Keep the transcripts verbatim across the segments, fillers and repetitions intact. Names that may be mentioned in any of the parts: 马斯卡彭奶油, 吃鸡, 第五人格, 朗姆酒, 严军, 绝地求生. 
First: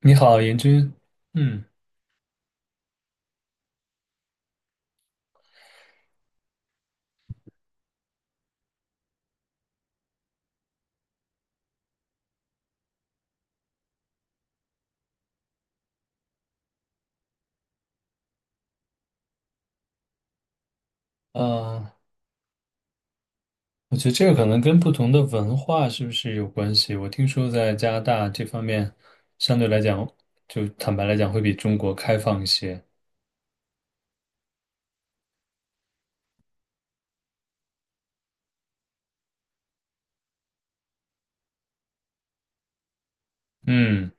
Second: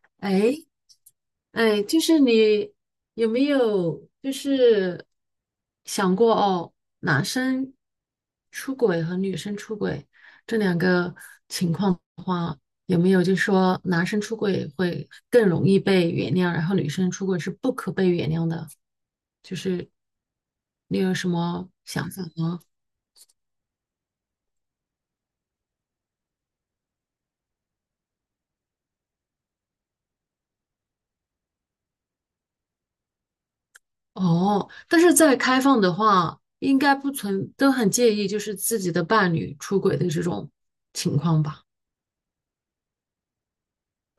你好，严哎军。嗯，哎，就是你有没有就是想过哦，男生出轨和女生出轨这两个情况的话，有没有就是说男生出轨会更容易被原谅，然后女生出轨是不可被原谅的？就是你有什么啊，想法吗？我觉得这个可能跟不同的文化是不是有关系？我听说在加拿大这方面，相对来讲，就坦白来讲，会比中国开放一些。哦，但是在开放的话，应该不存，都很介意就是自己的伴侣出轨的这种情况吧？嗯，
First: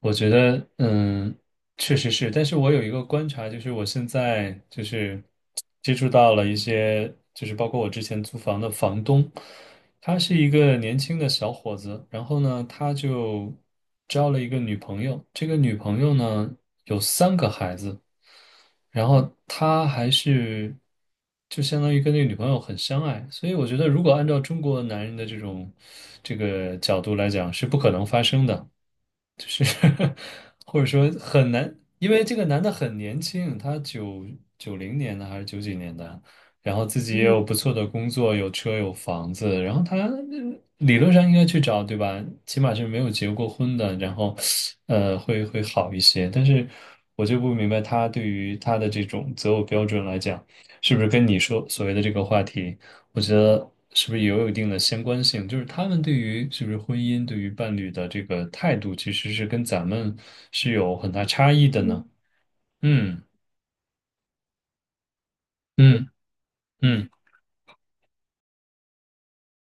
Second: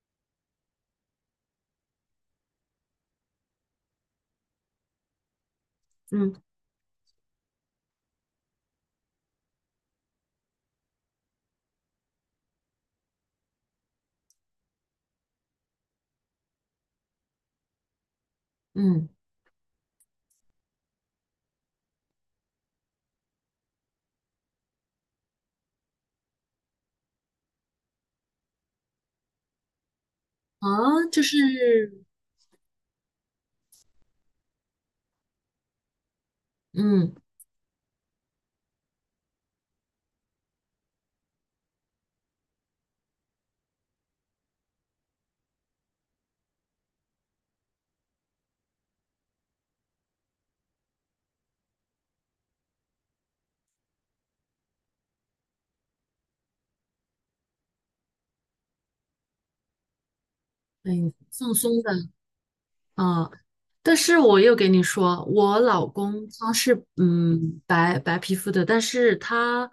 我觉得，嗯，确实是，但是我有一个观察，就是我现在就是接触到了嗯一些，就是包括我之前租房的房东，他是一个年轻的小伙子，然后呢，他就交了一个女朋友，这个女朋友呢有三个孩子，然嗯后他还是就相当于跟那个女朋友很相爱，所以我觉得如果按照中国男人的这种这个角度来讲，是不可能发生的。就是 或者啊，说就是很难，因为这个男的很年轻，他九九零年的还是九几年的，然后自嗯己也有嗯不错的工作，有车有房子，然后他呃理论上应该去找，对吧？起码是没有结过婚的，然后呃会会好一些，但是我就不明白他对于他的这种择偶标准来讲，是不是跟你说所谓的这个话题？我觉得是不是也有一定的相关性？就是他们对于是不是婚姻、对于伴侣的这个态度，其实是跟咱们是有很很大差放异的松呢。的嗯，啊。但是我又给你说，我老嗯公他是嗯嗯嗯白白皮肤的，但是他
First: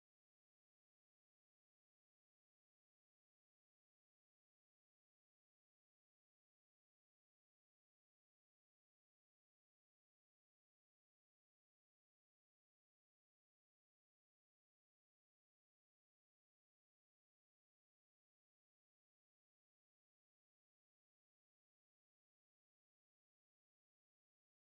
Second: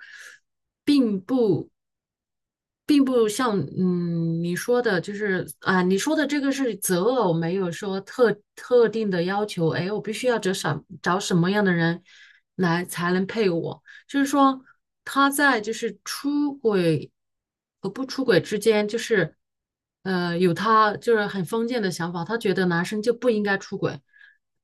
并不。并不像嗯你说的，就是啊，你说的这个是择偶，没有说特特定的要求。哎，我必须要找什找什么样的人来才能配我？就是说他在就是出轨和不出轨之间，就是呃有他就是很封建的想法，他觉得男生就不应该出轨。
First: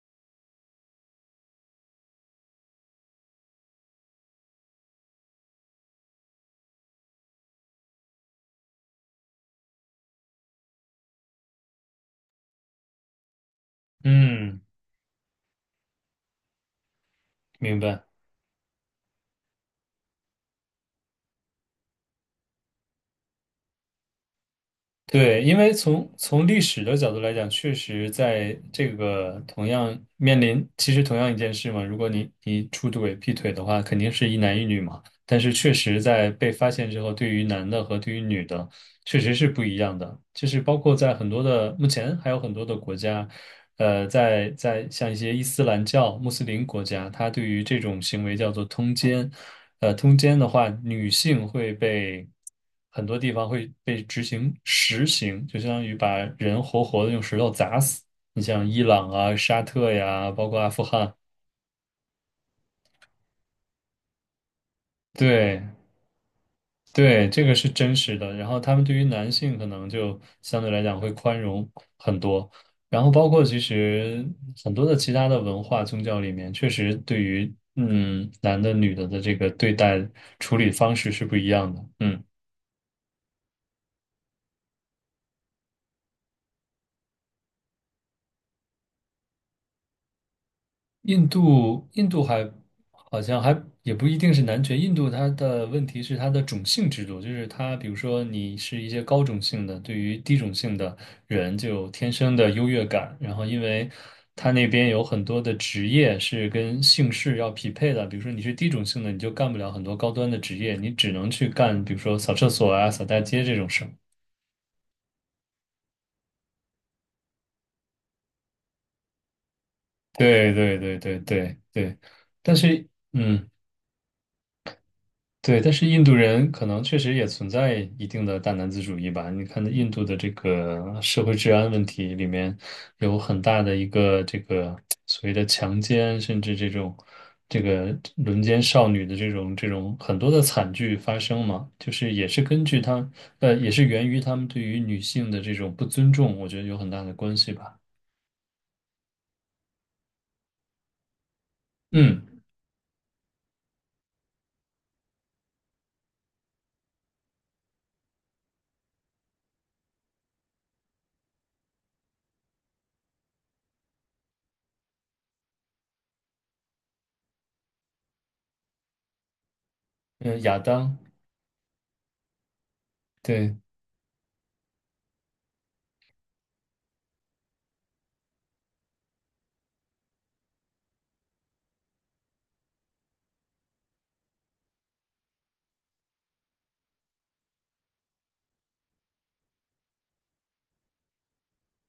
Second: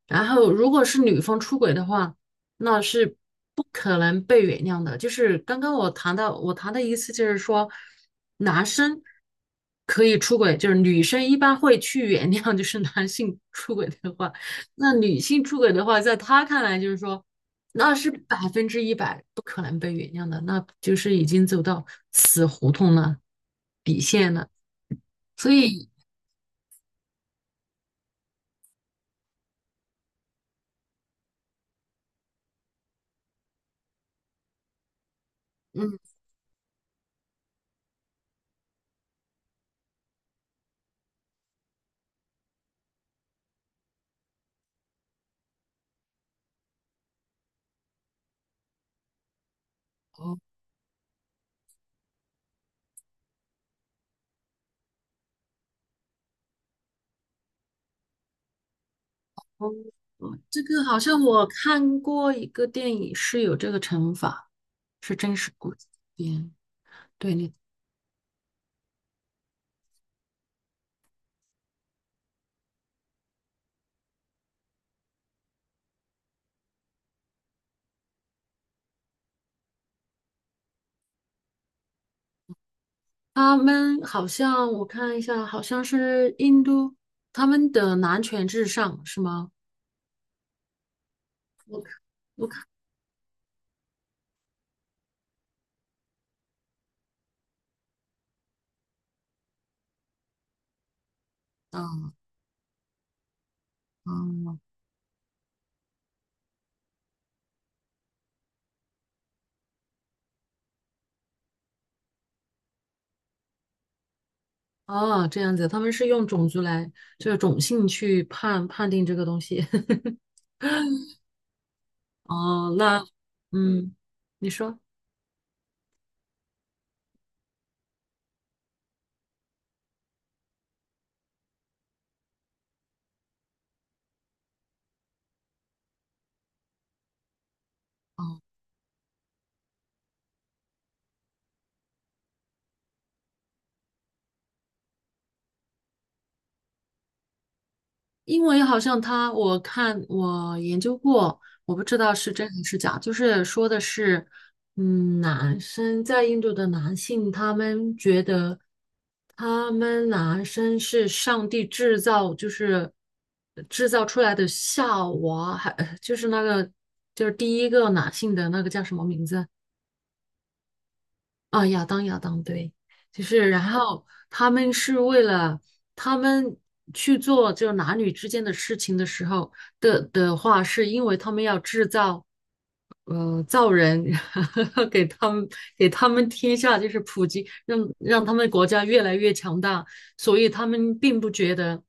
然后如果是女方出轨的话，那是不可能被原谅的。就是刚刚我谈到我谈的意思就是说。男生可以出轨，就是女生一般会去原谅，就是男性出轨的话，嗯，那女性出轨的话，在他看来就是说，明那白。是百分之一百不可能被原谅的，那就是已经走到死胡同了，底线了。对，所因为以，从从历史的角度来讲，确实在这个同样面临，其实同样一件事嘛，如果你你出轨、劈腿的话，肯定是一男一女嘛。但是确嗯，实在被发现之后，对于男的和对于女的，确实是不一样的，就是包括在很多的目前还有很多的国家，呃，在在像一些伊斯兰教、穆斯林国家，它对于这种行为叫做通奸，呃，通奸哦，的话，女性会被很多地方会被执行实刑，就相当于把人活活的用石头砸死。你像伊朗啊、沙哦特呀，哦包括这阿富个好汗，像我看过一个电影是有这个惩罚，是真实对。故事改编。对，对，这你个是真实的。然后他们对于男性可能就相对来讲会宽容很多。然后包括其实很多的其他的文化宗教里面，确实对于嗯男的女的的这个对待处理方式是不一样的。嗯。他们好像我看一下，好像是印度，他们的男权至上是吗？印我度，看印度还好像还也不一定是男权。印度它的问题是它的种姓制度，就是它，比如说你是一些高种姓的，对于低种姓的人就有天生的优越感。然后因为它哦那边有很多的职业是跟姓氏要匹配的，比如说你是低种姓的，你就干不了很多高端的职业，你只能去干，比如说扫厕所啊、扫大街这种事儿。哦，这样子，他们是用种族来，就是种姓去判判定这个东西。对对对对对对，但哦，是。那嗯。嗯，你说。对，但是印度人可能确实也存在一定的大男子主义吧。你看，印度的这个社会治安问题里面有很大的一个这个所谓的强奸，甚至这种这个哦。轮奸少女的这种这种很多的惨剧发生嘛，就是也是根据他呃，也是源于他们对于女性的这种不尊重，我觉得有很大的关系吧。因为好像他，我看我研究过，我不知道嗯是真还是假，就是说的是，嗯，男生在印度的男性，他们觉得他们男生是上帝制造，就是制造出来的夏娃，还就是那个就是第一个男性的那个叫什么名字？嗯，呃亚当，啊，亚当亚当，对，就是对，然后他们是为了他们去做就男女之间的事情的时候的的话，是因为他们要制造呃造人，给他们给他们天下就是普及，让让他们国家越来越强大，所以他们并不觉得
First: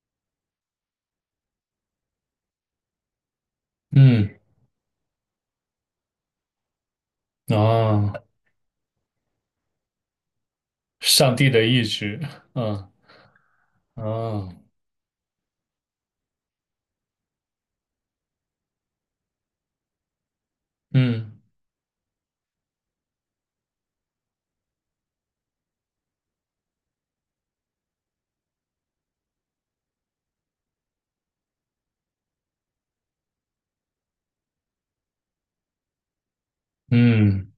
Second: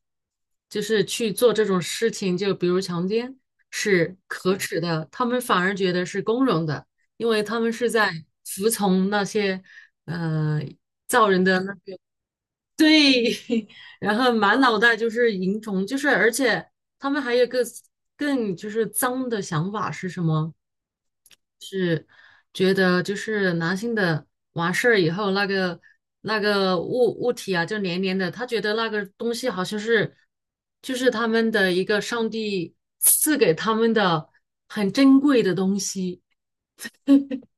就是去做这种事情，就比如强奸是嗯可耻的，他们反而觉得是光荣的。因为他们是在啊，服从那些呃造上人帝的的意志，嗯对，然后啊，满脑袋就是蝇虫，就是而且他们还有一个更就是脏的想法是什么？嗯。是觉得就是男性的完事儿以后，那个那个物物体啊，就黏黏的，他觉得那个东西好像是就是他们的一个上帝赐给他们的很珍贵的东西。嗯，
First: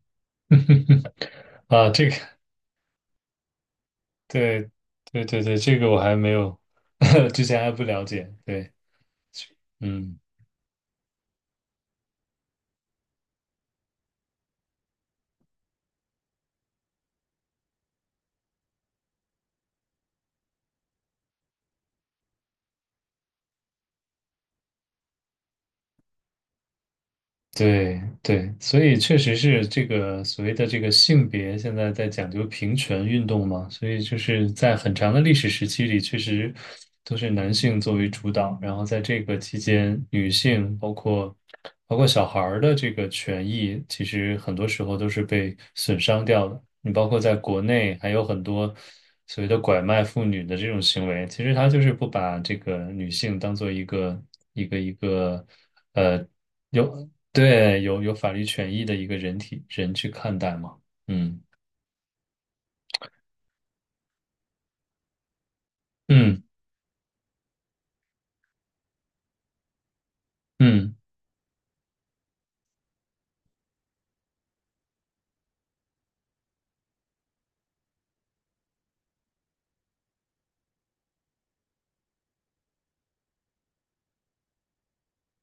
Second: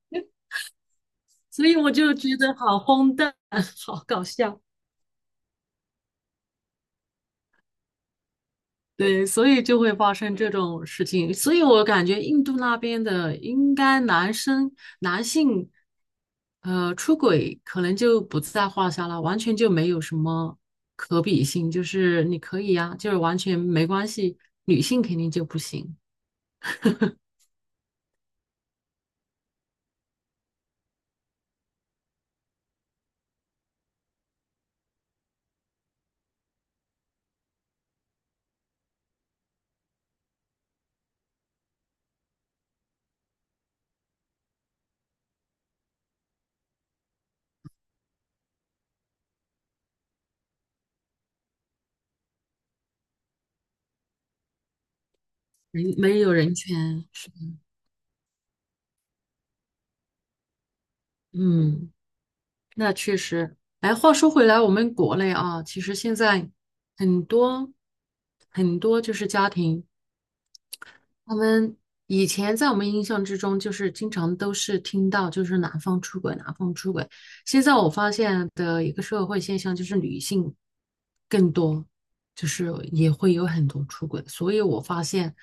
所以啊，我这就个，觉得好荒诞，好搞笑。对，对对对，这个我还没有，之前还不了解。对，对，所以就会发嗯，生这种事情。所以我感觉印度那边的应该男生男性，呃，出轨可能就不在话下了，完全就没有什么可比性。就是你可以呀、就是完全没关系。女性肯定就不行，对对，所以确实是这个所谓的这个性别现在在讲究平权运动嘛，所以就是在很长的历史时期里，确实都是男性作为主导，然后在这个期间，女性包。包括小孩儿的这个权益，其实很多时候都是被损伤掉的。你包括在国内还有很多所谓的拐卖妇女的这种行为，其实他就是不把这个女性当做一个一个一个人没呃有人权。有是对有有法律权益的一个人体人去看待嘛。嗯。那确实，哎，话说回来，我们国内啊，其实现嗯在很多很多就是家庭，嗯我们以前在我们印象之中，就是经常都是听到就是男方出轨，男方出轨。现在我发现的一个社会现象就是女性更多，就是也会有很多出轨。所以我发现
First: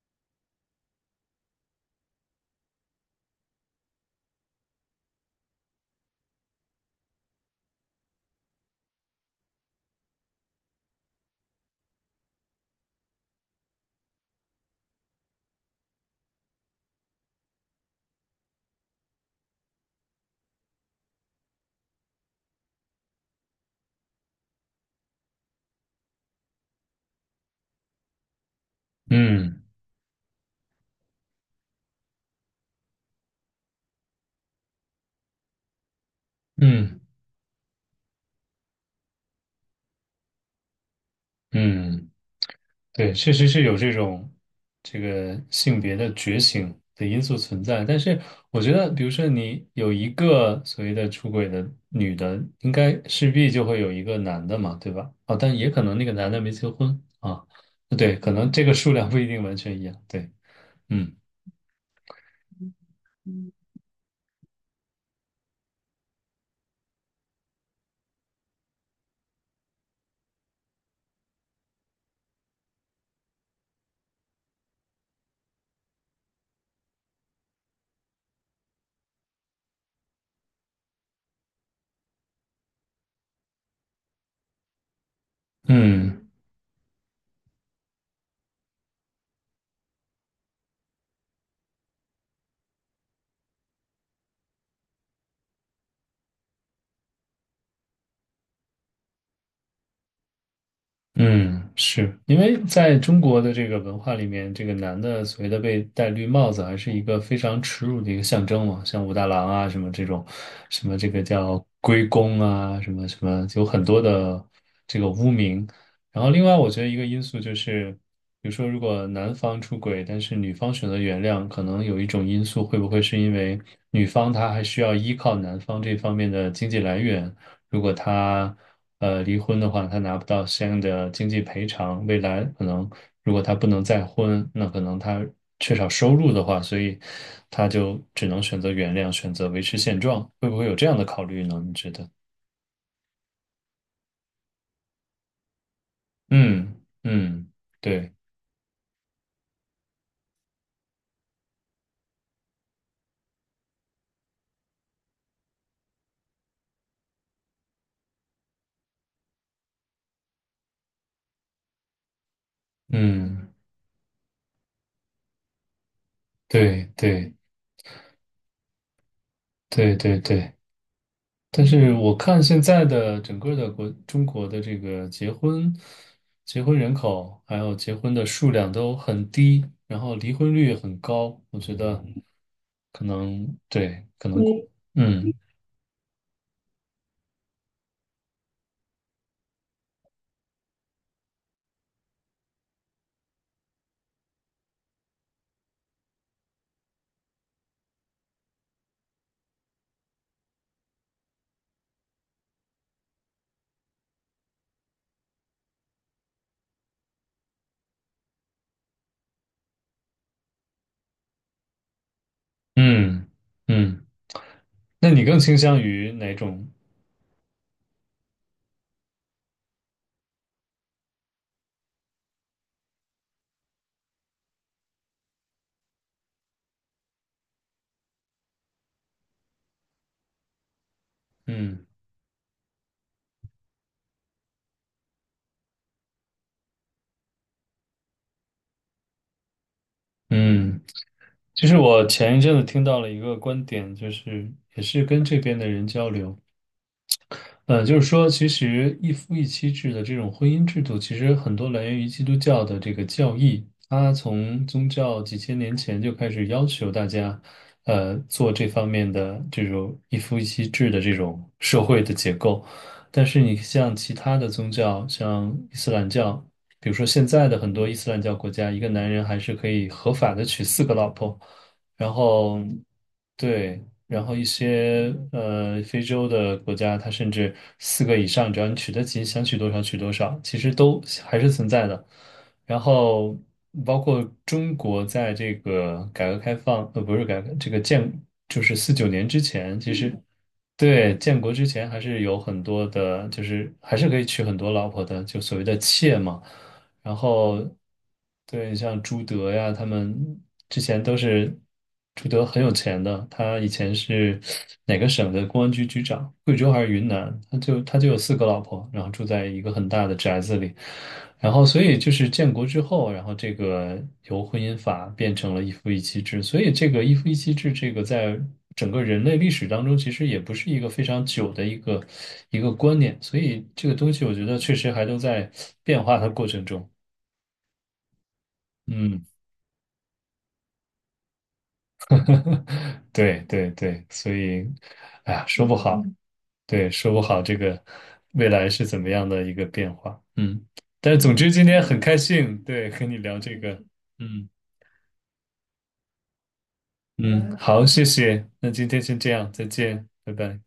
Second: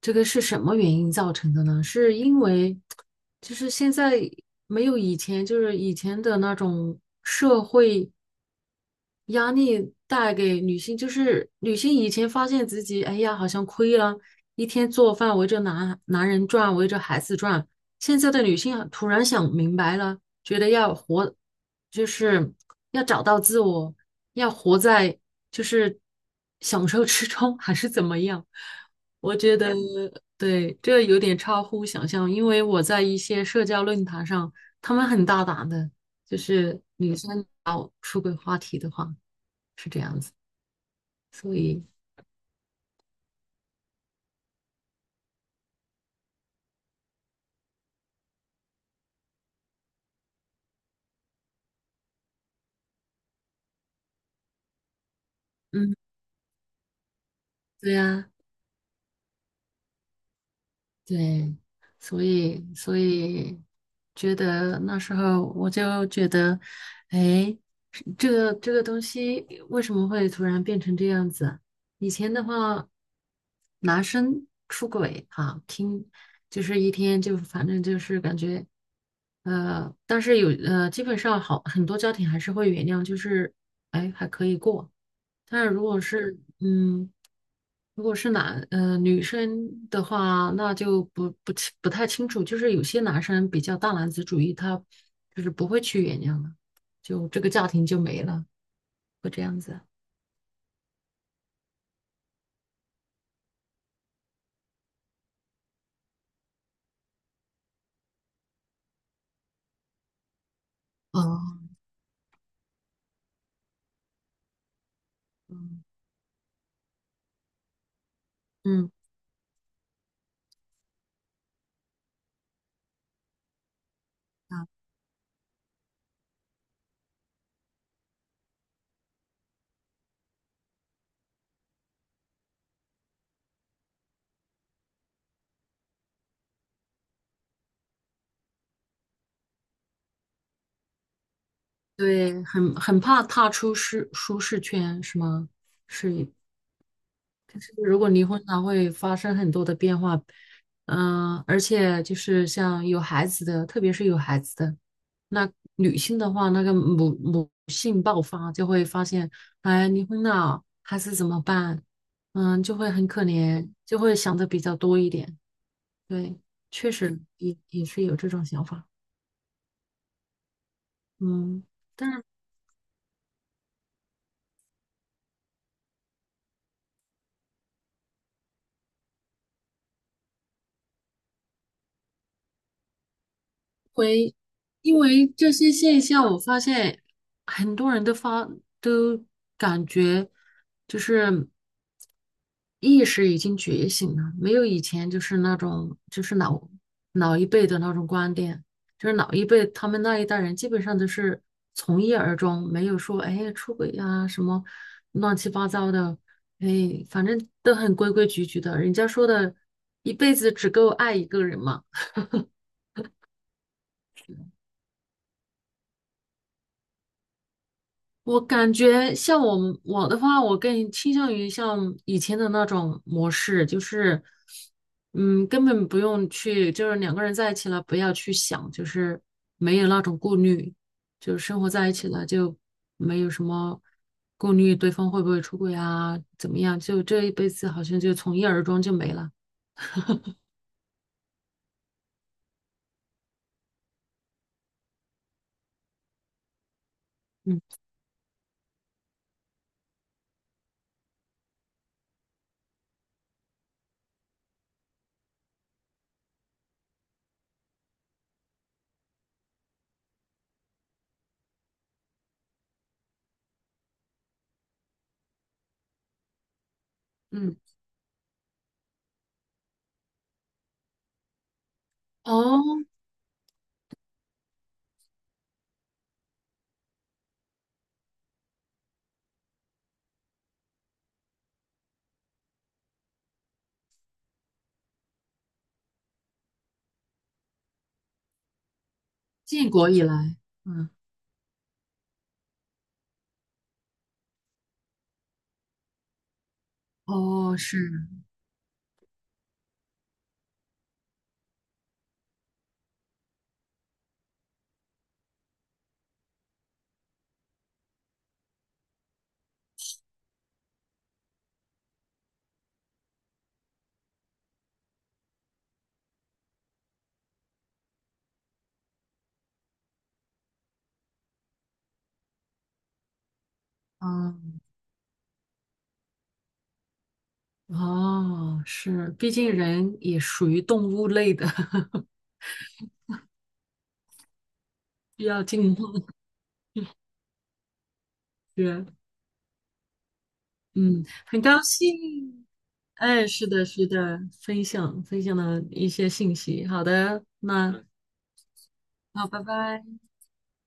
这个是什么原因造成的呢？是因为就是现在没有以前，就是以前的那种社会。压力带给女性，就是女性以前发现自己，哎呀，好像亏了，一天做饭围着男男人转，围着孩子转。现在的女性啊突然想明白了，觉得要活，就是要找到自我，要活在就是享受之中，还是怎么样？我觉嗯得对，这有点超乎想象，因为我在一些社交论坛上，他们很大胆的，就是嗯女生聊出轨话题的话。是这样子，所以，嗯嗯嗯。对，确实是有这种这个性别的觉醒的因素存在，但是我觉得，比如说你有一个所谓的出轨的女的，应该势必就会有一个男的嘛，对吧？哦，但也可嗯，能那个男的没结婚啊，对对，呀，可能这个数量不一定完全一样，对，嗯对，所以，所以觉得那时候我就觉得，哎，是这个这个东西为什么会突然变成这样子？以前的话，男生出轨啊，听就是一天就反正就是感觉，呃，但是有呃，基本上好很多家庭还是会原谅，就是哎还可以过。但是如果嗯。是嗯，如果是男呃女生的话，那就不不清不太清楚。就是有些男生比较大男子主义，他就是不会去原谅的，就这个家庭就没了，会这样子。嗯，是因为在中国的这个文化里面，这个男的所谓的被戴绿帽子，还是一个非常耻辱的一个象征嘛，像武大郎啊什么这种，什么这个叫哦，龟公啊，什么什么，有很多的这个污名。嗯然后另外，我觉得一个因素就是，比如说如嗯，果男方出轨，但是女方选择原谅，可能有一种因素会不会是因为女方她还啊需要依靠男方这方面的经济来源，如果他呃离婚的话，他拿不到相应的经济赔偿，未来可能如果他不能再婚，那可能他缺少收入的话，所以他就只能选择原谅，选择维持现状，会不会有这样的考虑呢？你觉得？对，很很怕踏出舒舒适圈，是吗？是，嗯嗯，可是如果对，离婚了，会发生很多的变化，嗯、而且就是像有孩子的，特别是有孩子的，那女性的话，那个母母性爆发，就会发现，哎，离婚了，孩子怎么办？嗯，就会很可嗯怜，就会想的比较多一点。对，对确实对也也是有这种想法。对对对对。嗯，但是但我是。看现在的整个的国中国的这个结婚、结婚人口还有结婚的数量都很低，然后离婚率也很高，我觉得可能对，可回，能对，因为嗯这些现象，我发现很多人都发都感觉就是意识已经觉醒了，没有以前就是那种就是老老一辈的那种观点，就是老一辈他们那一代人基本上都是从一而终，没有说哎出轨呀、什么乱七八糟的，哎反正都很规规矩矩的，人家说的一辈子只够爱一个人嘛。嗯嗯，那你更倾向于哪种？我感觉像我们我的话，我更倾向于像以前的那种模式，就是，嗯，根本不用去，就是两个人在一起了，不要去想，就是没有那种顾虑，就是生活嗯在一起了，就没有什么顾虑，对方会不会出轨啊，怎么样，就这一辈子好像就从一而终就没了。嗯，就是我前一阵子听到了一个观点，就是也是跟这边的人交流。呃，就是说，其实一夫一妻制的这种婚姻制度，其实很多来源于基督教的这个教义。它从宗教几千年前就开始要求大家，呃，做这方面的这种一夫一妻制的这种社会的结构。但是你像其他的宗教，像伊斯兰教，比如说现在嗯，的很多伊斯兰教国家，一个男人还是可以合法的娶四个老婆。然后哦，对，然后一些呃非洲的国家，它甚至四个以上，只要你娶得起，想娶多少娶多少，其实都还是存在的。然后包括中国在这个改革开放，呃，不是改革，这个建就是四九年之建前，国其以实嗯来，嗯，对，建国之前还是有很多的，就是还是可以娶很多老婆的，就所谓的妾嘛。然哦，后是，对像朱德呀，他们之前都是朱德很有钱的，他以前是哪个省的公安局局长，贵州还是云南，他就他就有四个老婆，然后住在一个很大的宅子里，然后所以就是建国之后，然后这个由婚姻法变成了一夫一妻制，所以这个一夫一妻制这个在整个人类历史当中，其实也不是一个非常久的一个一个观念，所以这个东西我觉得啊确实还都在变化的过程中。哦，是，嗯，毕竟人也属于动物类的，对对对，所以，需哎要呀，说不进化。好，嗯对，说不好这个未来是是，怎么样的一个变化。嗯，嗯，但是总很之高今天很开兴，心，对，和你哎，聊是这的，个。是的，嗯分享分享了一些信息。好的，嗯，那好，谢谢，那今天先好，这拜样，再拜。见，拜拜。